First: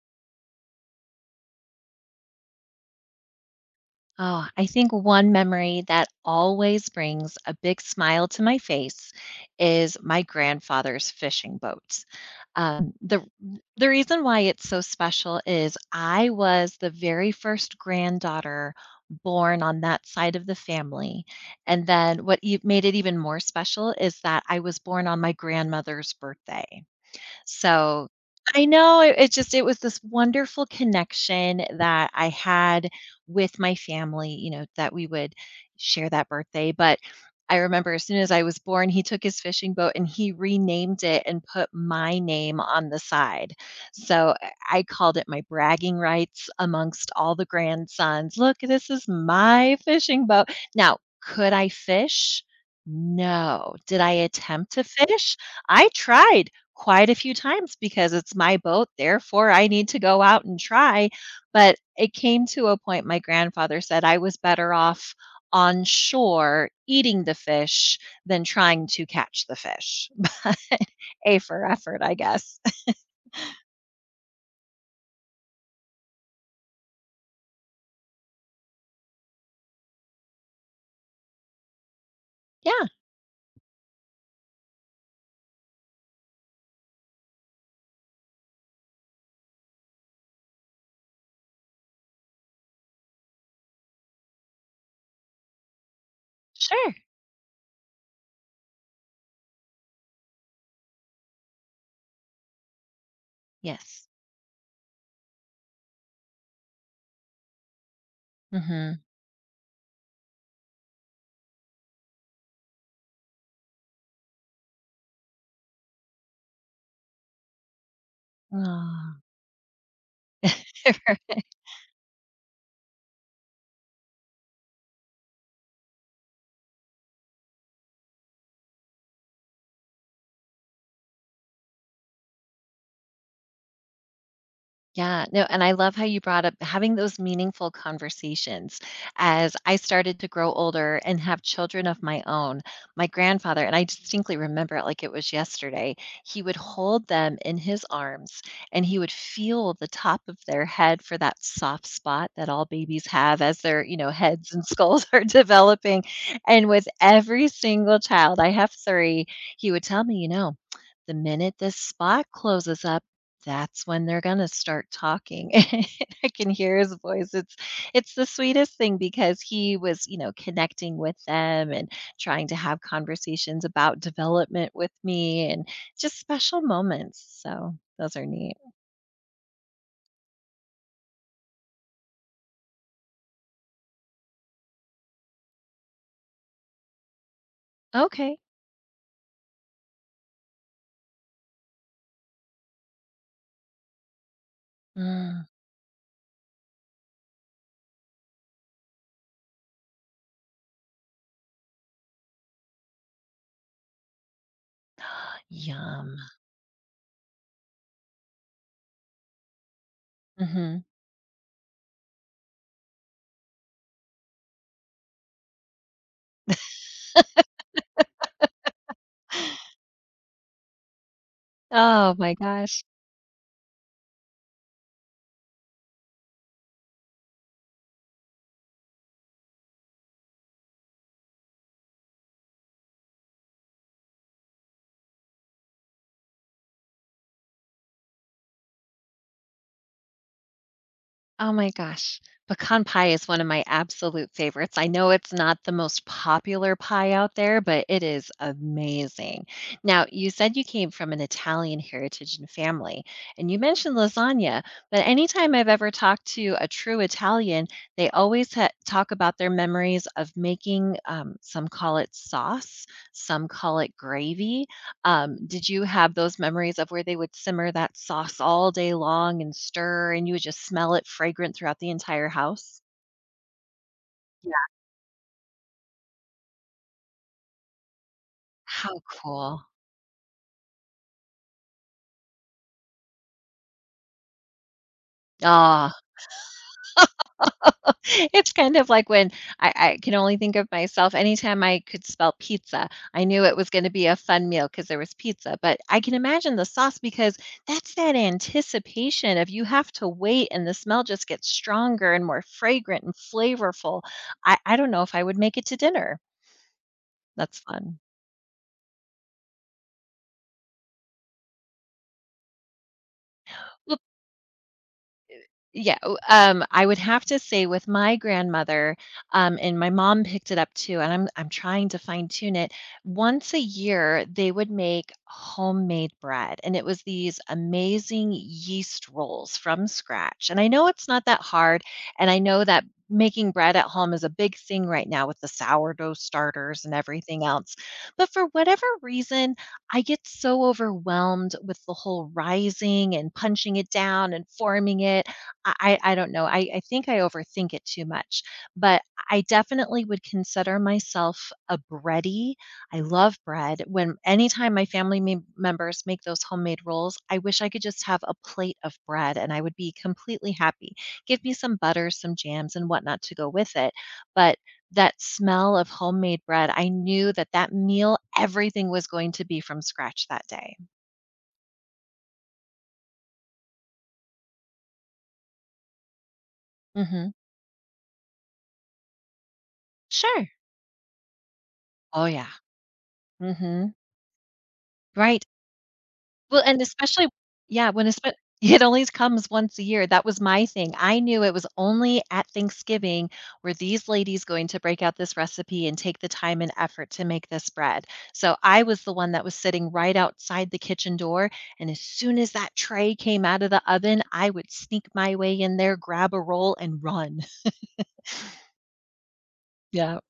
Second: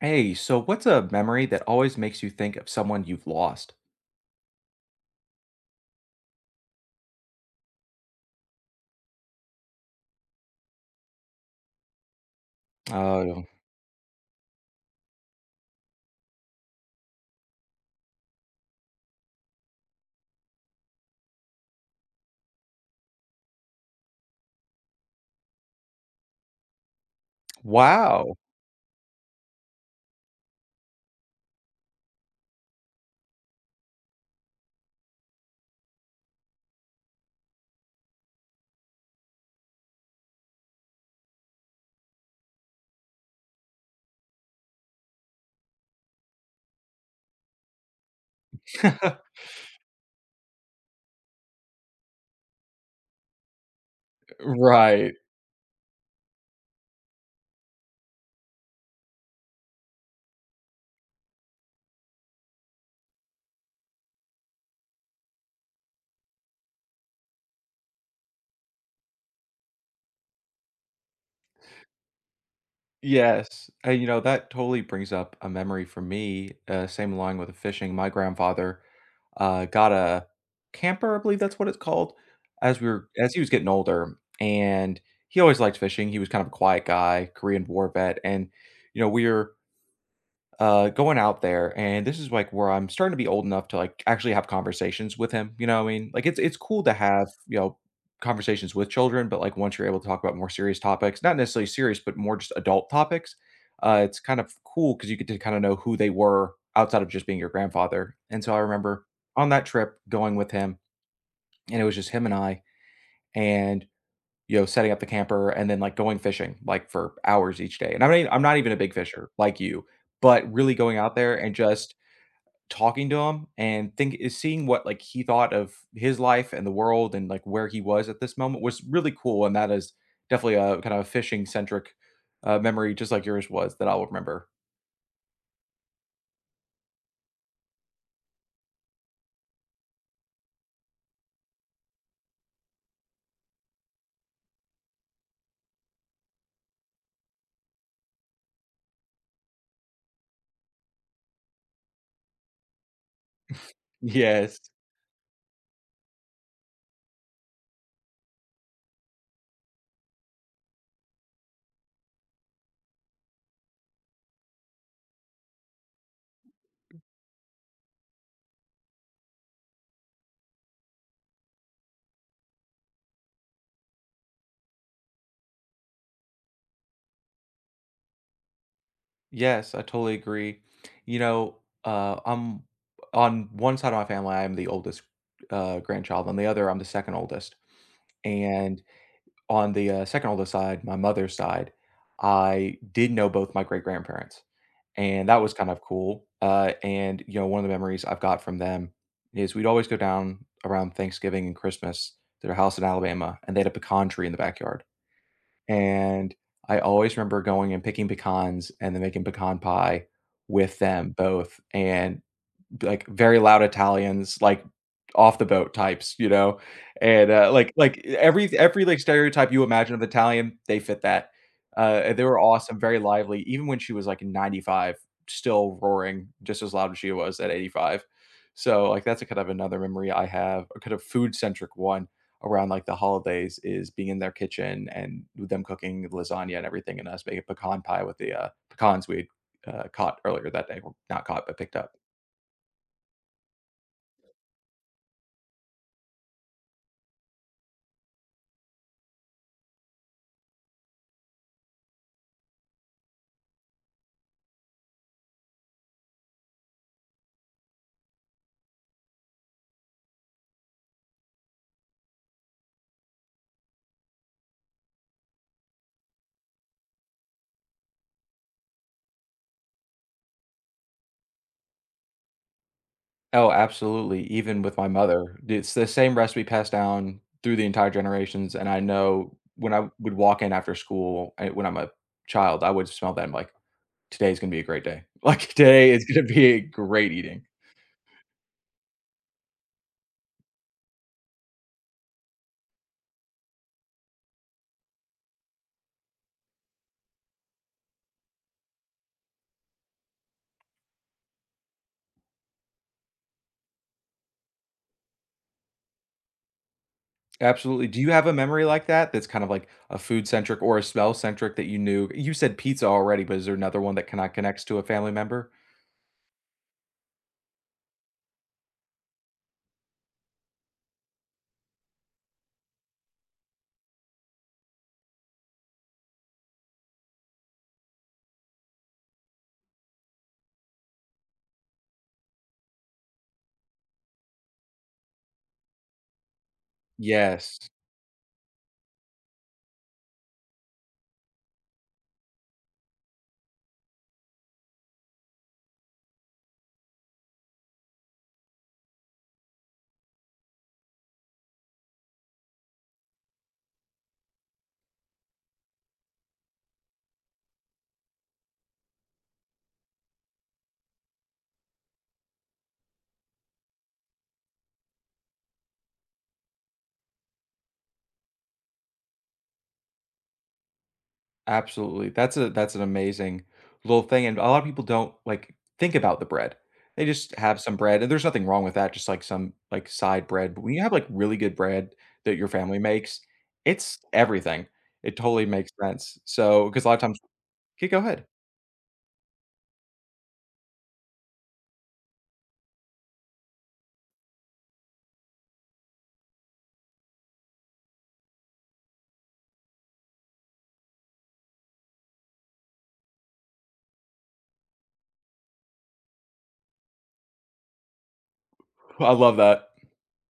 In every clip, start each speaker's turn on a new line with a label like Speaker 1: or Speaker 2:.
Speaker 1: Hey, so what's a memory that always makes you think of someone you've lost?
Speaker 2: Oh, I think one memory that always brings a big smile to my face is my grandfather's fishing boat. Um, the
Speaker 1: Oh.
Speaker 2: the r the reason why it's so special is I was the very first granddaughter born on that side of the family, and then what y made it even more special is that I was born on my grandmother's birthday. So
Speaker 1: Wow.
Speaker 2: I know, it it just it was this wonderful connection that I had with my family, you know, that we would share that birthday, but I remember as soon as I was born, he took his fishing boat, and he renamed it and put my name on the side, so I I called it my bragging rights amongst all the grandsons. "Look, this is my fishing boat." Now, could I fish? No. Did I attempt to
Speaker 1: Right.
Speaker 2: fish? I tried quite a few times because it's my boat, therefore I need to go out and try, but it came to a point my grandfather said "I was better off on shore eating the fish than trying to catch the fish," but A for effort, I guess.
Speaker 1: Yes. And you know, that totally brings up a memory for me, uh, same along with the fishing, my grandfather, uh, got a camper- I believe that's what it's called- as
Speaker 2: Yeah.
Speaker 1: we were as he was getting older, and he always liked fishing, he was kind of a quiet guy, Korean War vet, and, you know, we're uh, going out there, and this is like where I'm starting to be old enough to like actually have conversations with him, you know what I mean? Like it's it's cool to
Speaker 2: Sure.
Speaker 1: have, you know, conversations with children, but like once you're able to talk about more serious topics, not necessarily serious, but more just adult topics, uh,
Speaker 2: Yes.
Speaker 1: it's kind of cool 'cause you get to kinda know who they were outside of just being your grandfather, and so I
Speaker 2: Mhm.
Speaker 1: remember on that trip going with him, and it was just him and I, and, you know, setting up the camper and then like going fishing, like, for hours each day and I'm not e I'm not even a big
Speaker 2: Aw.
Speaker 1: fisher, like you, but really going out there and just talking to him and think eh, seeing what like he thought of his life and the world and like where he was at this moment was really cool, and that is definitely a kinda a fishing-centric, uh, memory just like yours was that I'll remember.
Speaker 2: Yeah, no, and I love how you brought up having those meaningful conversations. As I started to grow older and have children of my own, my grandfather and I distinctly remember it like it was yesterday, he would hold them in his arms, and he would feel the top of their head for that soft spot that all babies have as their, you know, heads and
Speaker 1: Yes.
Speaker 2: skulls are developing. And with every single child, I have 3, he would tell me, "You know, the minute this spot closes up, that's when they're gonna start talking," and I can hear his voice, it's it's the sweetest thing because he was, you know, connecting with them and trying to have conversations about development with me, and just special moments, so those are neat.
Speaker 1: Yes, I totally agree. You know, uh, I'm on one side of my family, I am the oldest, uh, grandchild, on the other, I'm the second oldest.
Speaker 2: Okay.
Speaker 1: And on the, uh, second oldest side, my mother's side, I did know both my great-grandparents, and that
Speaker 2: Mm.
Speaker 1: was kind of cool. Uh, and, you know, one of the memories I've got from them is we'd always go down around Thanksgiving and Christmas to their house in Alabama, and they had a pecan tree in the backyard.
Speaker 2: Yum.
Speaker 1: And I always remember going and picking pecans and then making pecan pie with
Speaker 2: Mhm.
Speaker 1: them both, and b like very loud Italians, like off the boat types, you know? And, uh, like like every every like stereotype you imagine of Italian, they fit that. Uh,
Speaker 2: Oh
Speaker 1: they
Speaker 2: my
Speaker 1: were awesome,
Speaker 2: gosh.
Speaker 1: very lively, even when she was like 95, still roaring just as loud as she was at 85. So, like, that's a kind of another memory I have, a kind of food-centric one around, like, the holidays is being in their kitchen and with them cooking lasagna and everything, and us making pecan pie with the, uh, pecans we'd, uh, caught earlier that day, well, not caught,
Speaker 2: Oh
Speaker 1: but
Speaker 2: my
Speaker 1: picked up.
Speaker 2: gosh. Pecan pie is one of my absolute favorites, I know it's not the most popular pie out there, but it is amazing. Now, you said you came from an Italian heritage and family, and you mentioned lasagna, but anytime I've ever talked to a true Italian, they always ha talk about their memories of making, um, some call it sauce, some call it gravy. Um, did you have those memories of where they would simmer that sauce all day long and stir and you would just smell it fragrant throughout the entire house?
Speaker 1: Oh, absolutely, even
Speaker 2: Yeah.
Speaker 1: with my mother, it's the same recipe passed down through the entire generations, and I
Speaker 2: How
Speaker 1: know
Speaker 2: cool.
Speaker 1: when I w would walk in after school, uh, when I'm a child, I would smell that, I'm, like, "Today's gonna be a great day. Like, today
Speaker 2: Aw.
Speaker 1: is gonna be great eating."
Speaker 2: It's kind of like when I I can only think of myself, anytime I could smell pizza, I knew it was gonna be a fun meal 'cause there was pizza but I can imagine the sauce because that's that anticipation of you have to wait and the smell just gets stronger, and more fragrant, and flavorful. I I don't know if I would make it to dinner. That's
Speaker 1: Absolutely,
Speaker 2: fun.
Speaker 1: do you have a memory like that, that's kinda like a food centric or a smell centric that you knew? You said pizza already, but is there another one
Speaker 2: Well
Speaker 1: that kinda connects to a family member?
Speaker 2: Yeah, w um, I would have to say with my grandmother, um, and my mom picked it up too, and I'm I'm trying to fine-tune it, once a year, they would make homemade bread, and it was these amazing yeast rolls from scratch and I know it's not that hard, and I know that making bread at home is a big thing right now with the sourdough starters and everything
Speaker 1: Yes.
Speaker 2: else, but for whatever reason, I get so overwhelmed with the whole rising, and punching it down, and forming it. I I I don't know, I I think I overthink it too much but I definitely would consider myself a bready, I love bread, when anytime my family me members make those homemade rolls, I wish I could just have a plate of bread, and I would be completely happy, give me some butter, some jams, and whatnot to go with it, but that smell of homemade bread, I knew that that meal, everything was going to be from scratch that day.
Speaker 1: Absolutely, that's a that's an amazing little thing, and a lotta people don't, like, think about the bread, they
Speaker 2: Mhm.
Speaker 1: just have some bread and there's nothing wrong with that, just like some, like, side
Speaker 2: Sure.
Speaker 1: bread but when you have, like, really good bread
Speaker 2: Oh,
Speaker 1: that
Speaker 2: yeah.
Speaker 1: your family makes,
Speaker 2: Mhm.
Speaker 1: it's everything. It totally
Speaker 2: Right.
Speaker 1: makes sense,
Speaker 2: Well,
Speaker 1: so
Speaker 2: and
Speaker 1: 'cause a lotta times
Speaker 2: especially
Speaker 1: kay,
Speaker 2: Yeah,
Speaker 1: go
Speaker 2: when
Speaker 1: ahead.
Speaker 2: espe It only comes once a year, that was my thing, I knew it was only at Thanksgiving were these ladies going to break out this recipe and take the time and effort to make this bread, so I was the one that was sitting right outside the kitchen door, and as soon as that tray came out of the oven, I would sneak my way in there, grab a roll, and run.
Speaker 1: I love that.
Speaker 2: Yup.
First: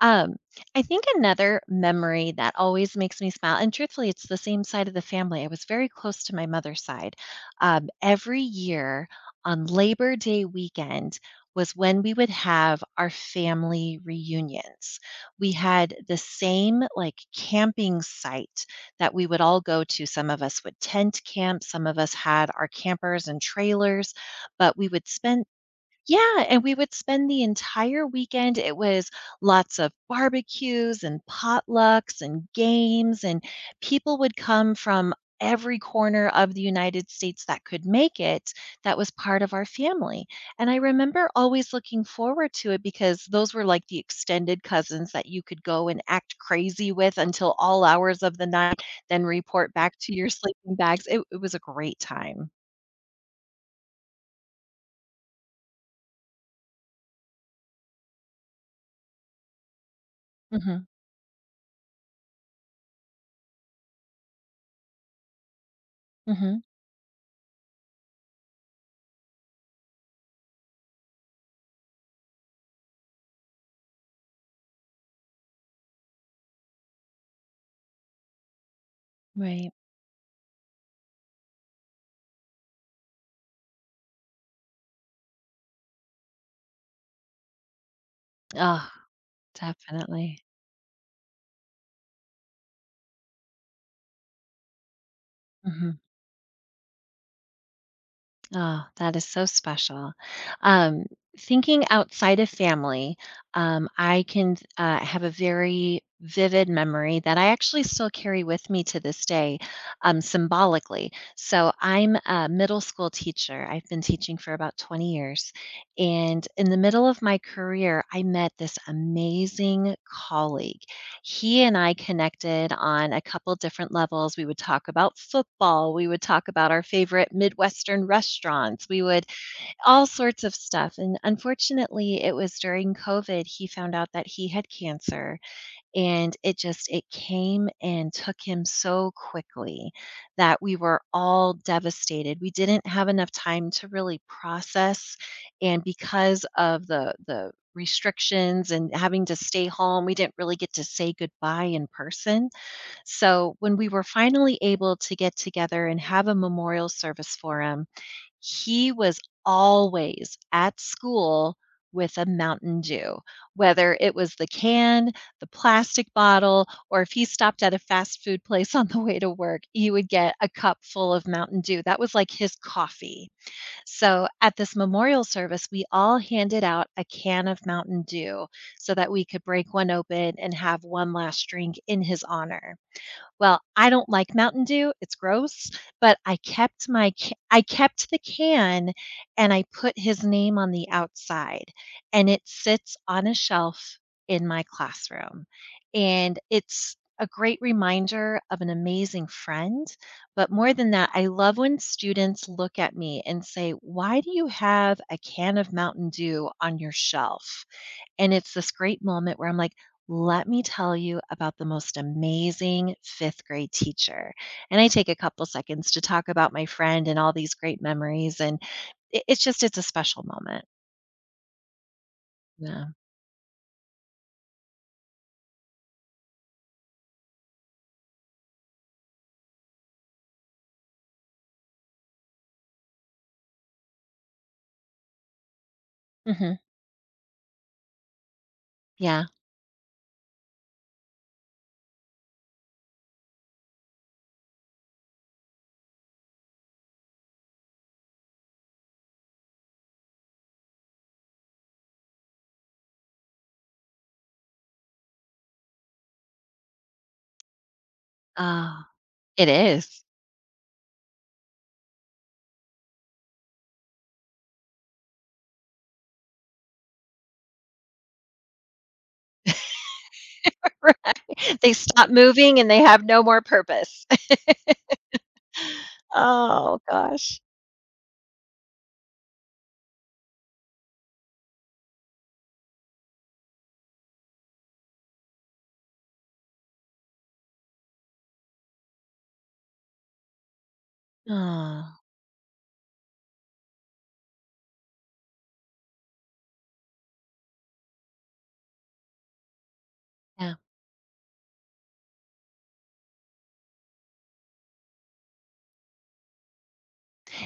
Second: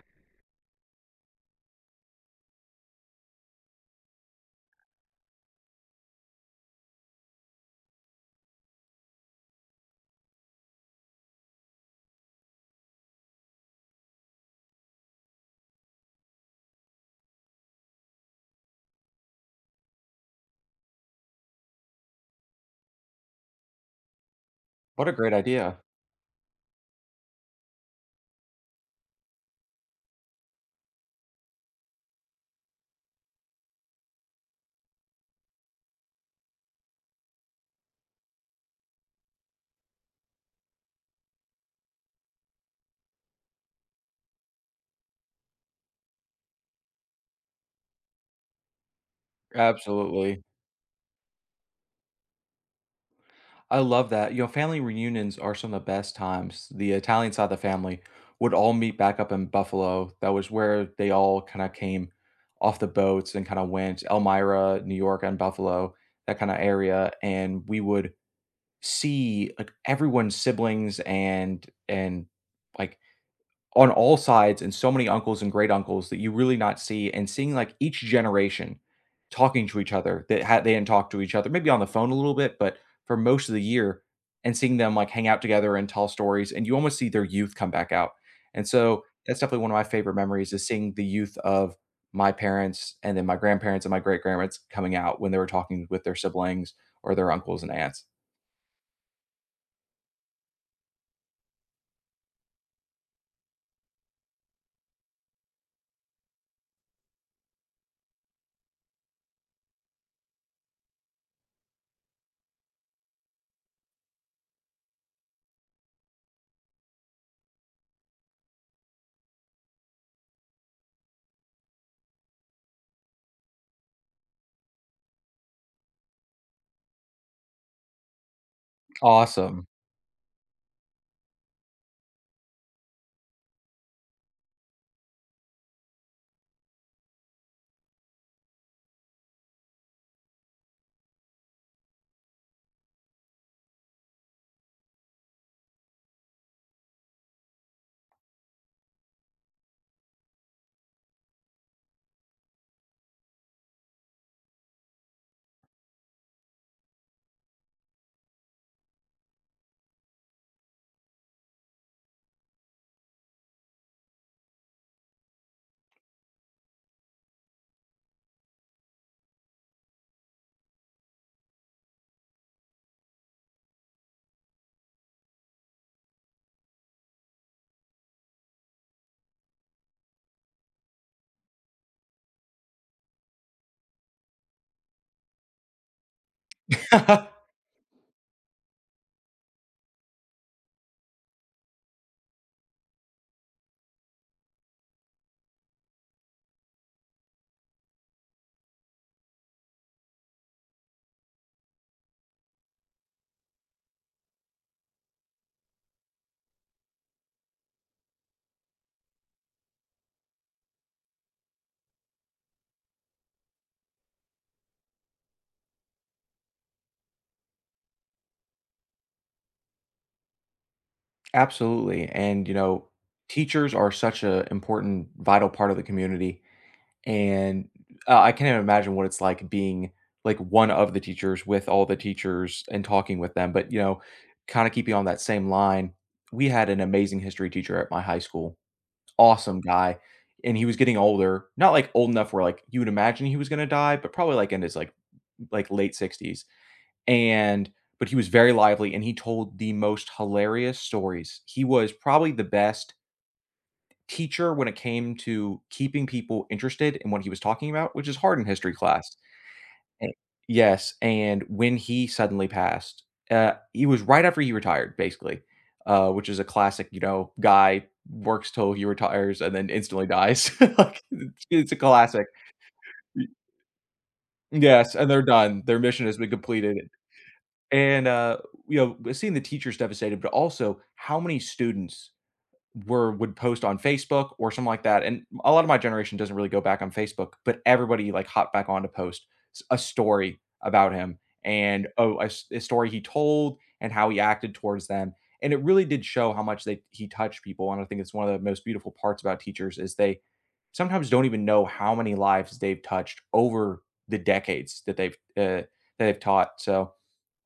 Speaker 2: Um, I think another memory that always makes me smil and truthfully, it's the same side of the family, I was very close to my mother's side, um, every year on Labor Day weekend was when we would have our family reunions, we had the same, like, camping site that we would all go to- some of us would tent camp, some of us had our campers and trailers, but we would
Speaker 1: What a great
Speaker 2: spend
Speaker 1: idea.
Speaker 2: Yeah, and we would spend the entire weekend it was lots of barbecues and potlucks and games, and people would come from every corner of the United States that could make it that was part of our family, and I remember always looking forward to it because those were like the extended cousins that you could go and act crazy with until all hours of the night, then report back to your
Speaker 1: Absolutely.
Speaker 2: sleeping bags, it w it was a great time.
Speaker 1: I love that, you know, family reunions are some of best times. The Italian side of the family would all meet back up in Buffalo, that was
Speaker 2: Mhm.
Speaker 1: where they all kinda came off the boats and kinda went Elmira, New York, and Buffalo, that kinda
Speaker 2: Mhm.
Speaker 1: area and we would see, like, everyone's siblings and and, like, on all sides, and so many uncles and great-uncles that you really not see, and seeing, like, each generation talking
Speaker 2: Right.
Speaker 1: to each other that ha they didn't talk to each other maybe on the phone a little bit, but for most of the year and seeing them, like, hang out together and tell stories, and you almost see their youth come back out. And so that's definitely one of my favorite
Speaker 2: Definitely.
Speaker 1: memories is seeing the youth of my parents, and then my grandparents and my great-grandparents coming out when they were talking
Speaker 2: Mhm.
Speaker 1: with their siblings or their uncles and aunts.
Speaker 2: That is so special. Um, thinking outside of family, um, I can th uh, I have a very vivid memory that I actually still carry with me to this day, um, symbolically, so I'm a middle-school teacher- I've been teaching for about 20 years- and in the middle of my career, I met this amazing colleague. He and I connected on a couple different levels, we would talk about football, we would talk about our favorite Midwestern restaurants, we would
Speaker 1: Awesome.
Speaker 2: all sorts of stuff, and unfortunately, it was during COVID he found out that he had cancer, and it just it came and took him so quickly that we were all devastated, we didn't have enough time to really process, and because of the the restrictions and having to stay home, we didn't really get to say goodbye in person, so when we were finally able to get together and have a memorial service for him he was always at school with a Mountain Dew. Whether it was the can, the plastic bottle, or if he stopped at a fast food place on the way to work, he would get a cup full of Mountain Dew, that was like his coffee. So at this memorial service, we all handed out a can of Mountain Dew, so that we could break one open and have one last drink in his honor. Well, I don't like Mountain Dew, it's gross, but I kept my c I kept the can, and I put his name on the outside, and it sits on a shelf in my classroom. And it's a great reminder of an amazing friend, but more than that, I love when students look at me and say, "Why do you have a can of Mountain Dew on your shelf?" And it's this great moment where I'm like, "Let me tell you about the most amazing fifth-grade teacher," and I take a couple seconds to talk about my friend and all these great memories and it it's just it's a special moment.
Speaker 1: Absolutely, and, you know,
Speaker 2: Yeah.
Speaker 1: teachers are such a important, vital part of the community, and, uh, I can't even imagine what it's like being, like, one of the teachers with all the teachers and talking with them. But, you know, kinda keeping on that same line, we
Speaker 2: Mhm.
Speaker 1: had an amazing History teacher at my high school,
Speaker 2: Yeah.
Speaker 1: awesome guy, and he was getting older not, like, old enough where, like, you would imagine he was gonna die, but probably, like, in his, like, like, late 60s and but he was very lively, and he told the most hilarious stories. He was probably the best teacher, when it came to keeping people interested in what he was talking about, which is hard in History
Speaker 2: Ah.
Speaker 1: class.
Speaker 2: It is.
Speaker 1: E yes, and when he suddenly passed, uh, he was right after he retired, basically, uh, which is a classic, you know, guy works 'till he retires and then instantly dies, like, it's
Speaker 2: Right
Speaker 1: it's
Speaker 2: They
Speaker 1: a
Speaker 2: stop
Speaker 1: classic.
Speaker 2: moving, and they have no
Speaker 1: Y
Speaker 2: more purpose.
Speaker 1: yes, and they're done, their mission has been
Speaker 2: Oh,
Speaker 1: completed.
Speaker 2: gosh.
Speaker 1: And, uh, you know, seeing the teachers devastated, but also how many students were would post on Facebook or something like that, and a a lotta my generation doesn't really go back on Facebook, but everybody, like, hopped back on to post s a story about him, and,
Speaker 2: Aw.
Speaker 1: oh, a s a story he told and how he acted towards them. And it really did show how much they he touched people, and I think it's one of the most beautiful parts about teachers, is, they
Speaker 2: Yeah.
Speaker 1: sometimes don't even know how many lives they've touched over the decades that they've eh, that they've taught. So,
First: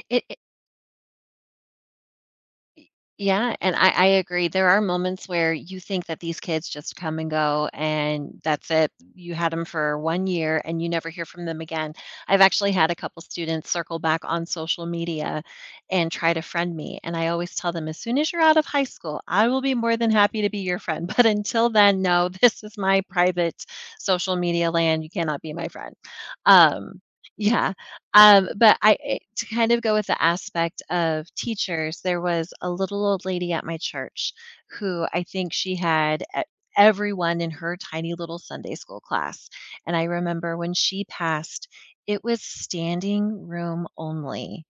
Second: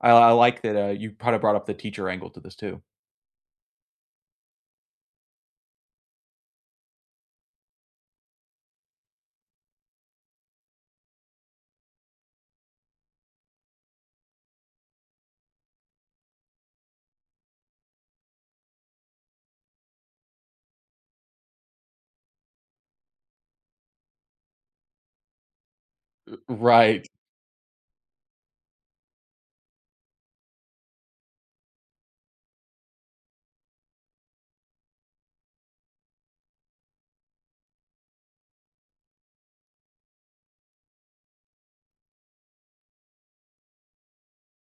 Speaker 1: I
Speaker 2: It
Speaker 1: I
Speaker 2: it
Speaker 1: like that, uh, you b kinda brought up the teacher angle to this, too.
Speaker 2: Y yeah, and I I agree, there are moments where you think that these kids just come and go, and that's it. You had them for 1 year, and you never hear from them again. I've actually had a couple students circle back on social media and try to friend me, and I always tell them, "As soon as you're out of high school, I will be more than happy to be your friend, but until then, no, this is my private social media land, you cannot be my friend."
Speaker 1: U
Speaker 2: Um,
Speaker 1: Right.
Speaker 2: yeah. Um, but I eh, to kind of go with the aspect of teachers, there was a little old lady at my church, who I think she had e everyone in her tiny, little Sunday school class, and I remember when she passed, it was standing-room only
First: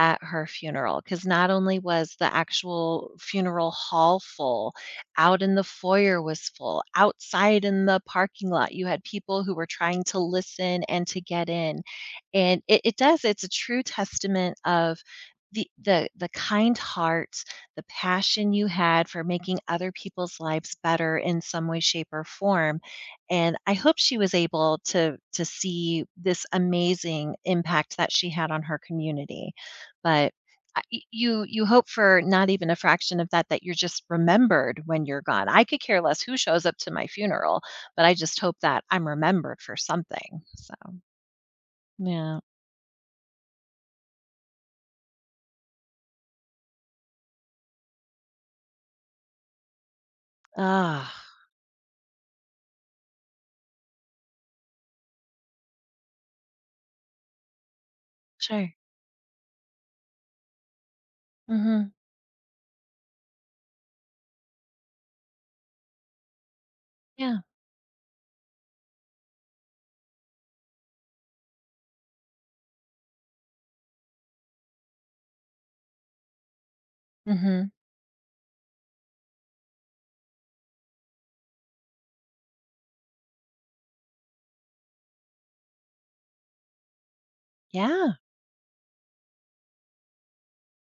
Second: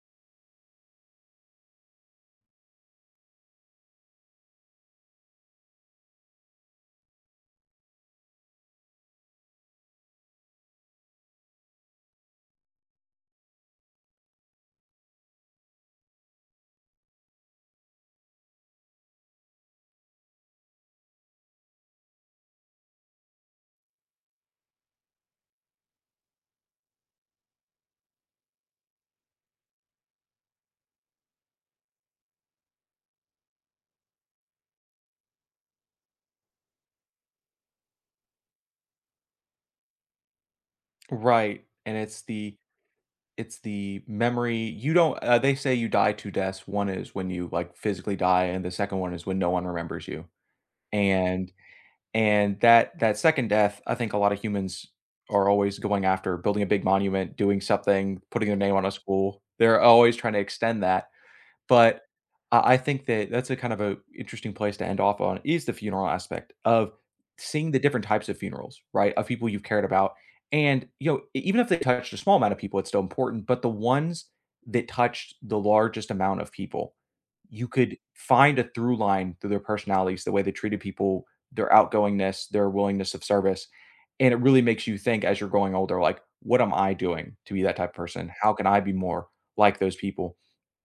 Speaker 2: at her funeral, 'cause not only was the actual funeral hall full, out in the foyer was full, outside in the parking lot, you had people who were trying to listen and to get in. And it it does, it's a true testament of the the the kind heart, the passion you had for making other people's lives better in some way, shape, or form, and, I hope she was able to to see this amazing impact that she had on her community. But, uh, y you, you hope for not even a fraction of that, that you're just remembered when you're gone. I could care less who shows up to my funeral, but I just hope that I'm remembered for something, so.
Speaker 1: Right. And it's
Speaker 2: Yeah.
Speaker 1: the it's the memory. You don't eh, they say you die 2 deaths, 1 is when you, like, physically die, and the 2nd one is when no one remembers you.
Speaker 2: Ugh.
Speaker 1: And and that that 2nd death, I think a lotta humans are always going after building a big monument, doing something, putting their
Speaker 2: Sure.
Speaker 1: name on a school, they're always tryna extend that.
Speaker 2: Mhm.
Speaker 1: But I- I think that that's a kind of a interesting place to end off on, is the funeral aspect of
Speaker 2: Yeah.
Speaker 1: seeing the different types of funerals, right? Of people you've cared about. And, you know, e even if they touched a small amount of people, it's still important. But the ones that touched the largest amount of people, you
Speaker 2: Mhm.
Speaker 1: could find a through line through their personalities, the way they treated people, their outgoingness, their willingness of service. And it really makes you think as you're growing older, like, "What am I doing to be that type of
Speaker 2: Yeah.
Speaker 1: person? How can I be more like those people?"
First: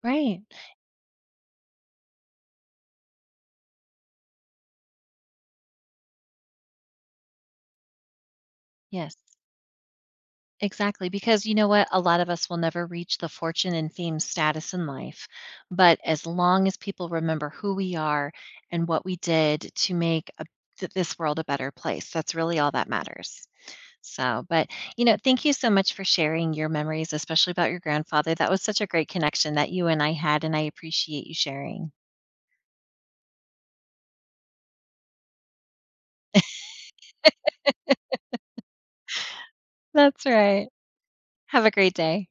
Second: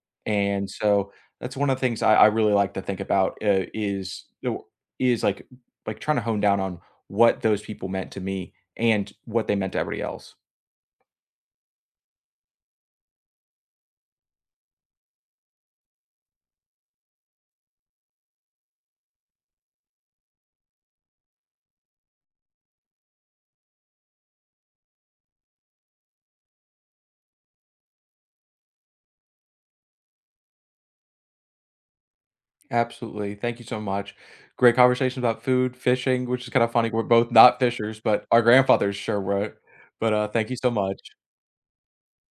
Speaker 2: Right.
Speaker 1: And so, that's one of the things I I really like to think about, uh, is the is like like trying to home down on what those people meant to me, and
Speaker 2: Yes.
Speaker 1: what they meant to everybody else.
Speaker 2: Exactly, because you know what? A lot of us will never reach the fortune and fame status in life, but as long as people remember who we are and what we did to make a th this world a better place, that's really all that matters, so but, you know, thank you so much for sharing your memories, especially about your grandfather. That was such a great connection that you and I had, and I appreciate you sharing.
Speaker 1: Absolutely. Thank you so much. Great conversation about food, fishing, which is kinda funny we're both not fishers but our grandfathers sure were. But,
Speaker 2: That's
Speaker 1: uh, thank you
Speaker 2: right.
Speaker 1: so much
Speaker 2: Have a great day.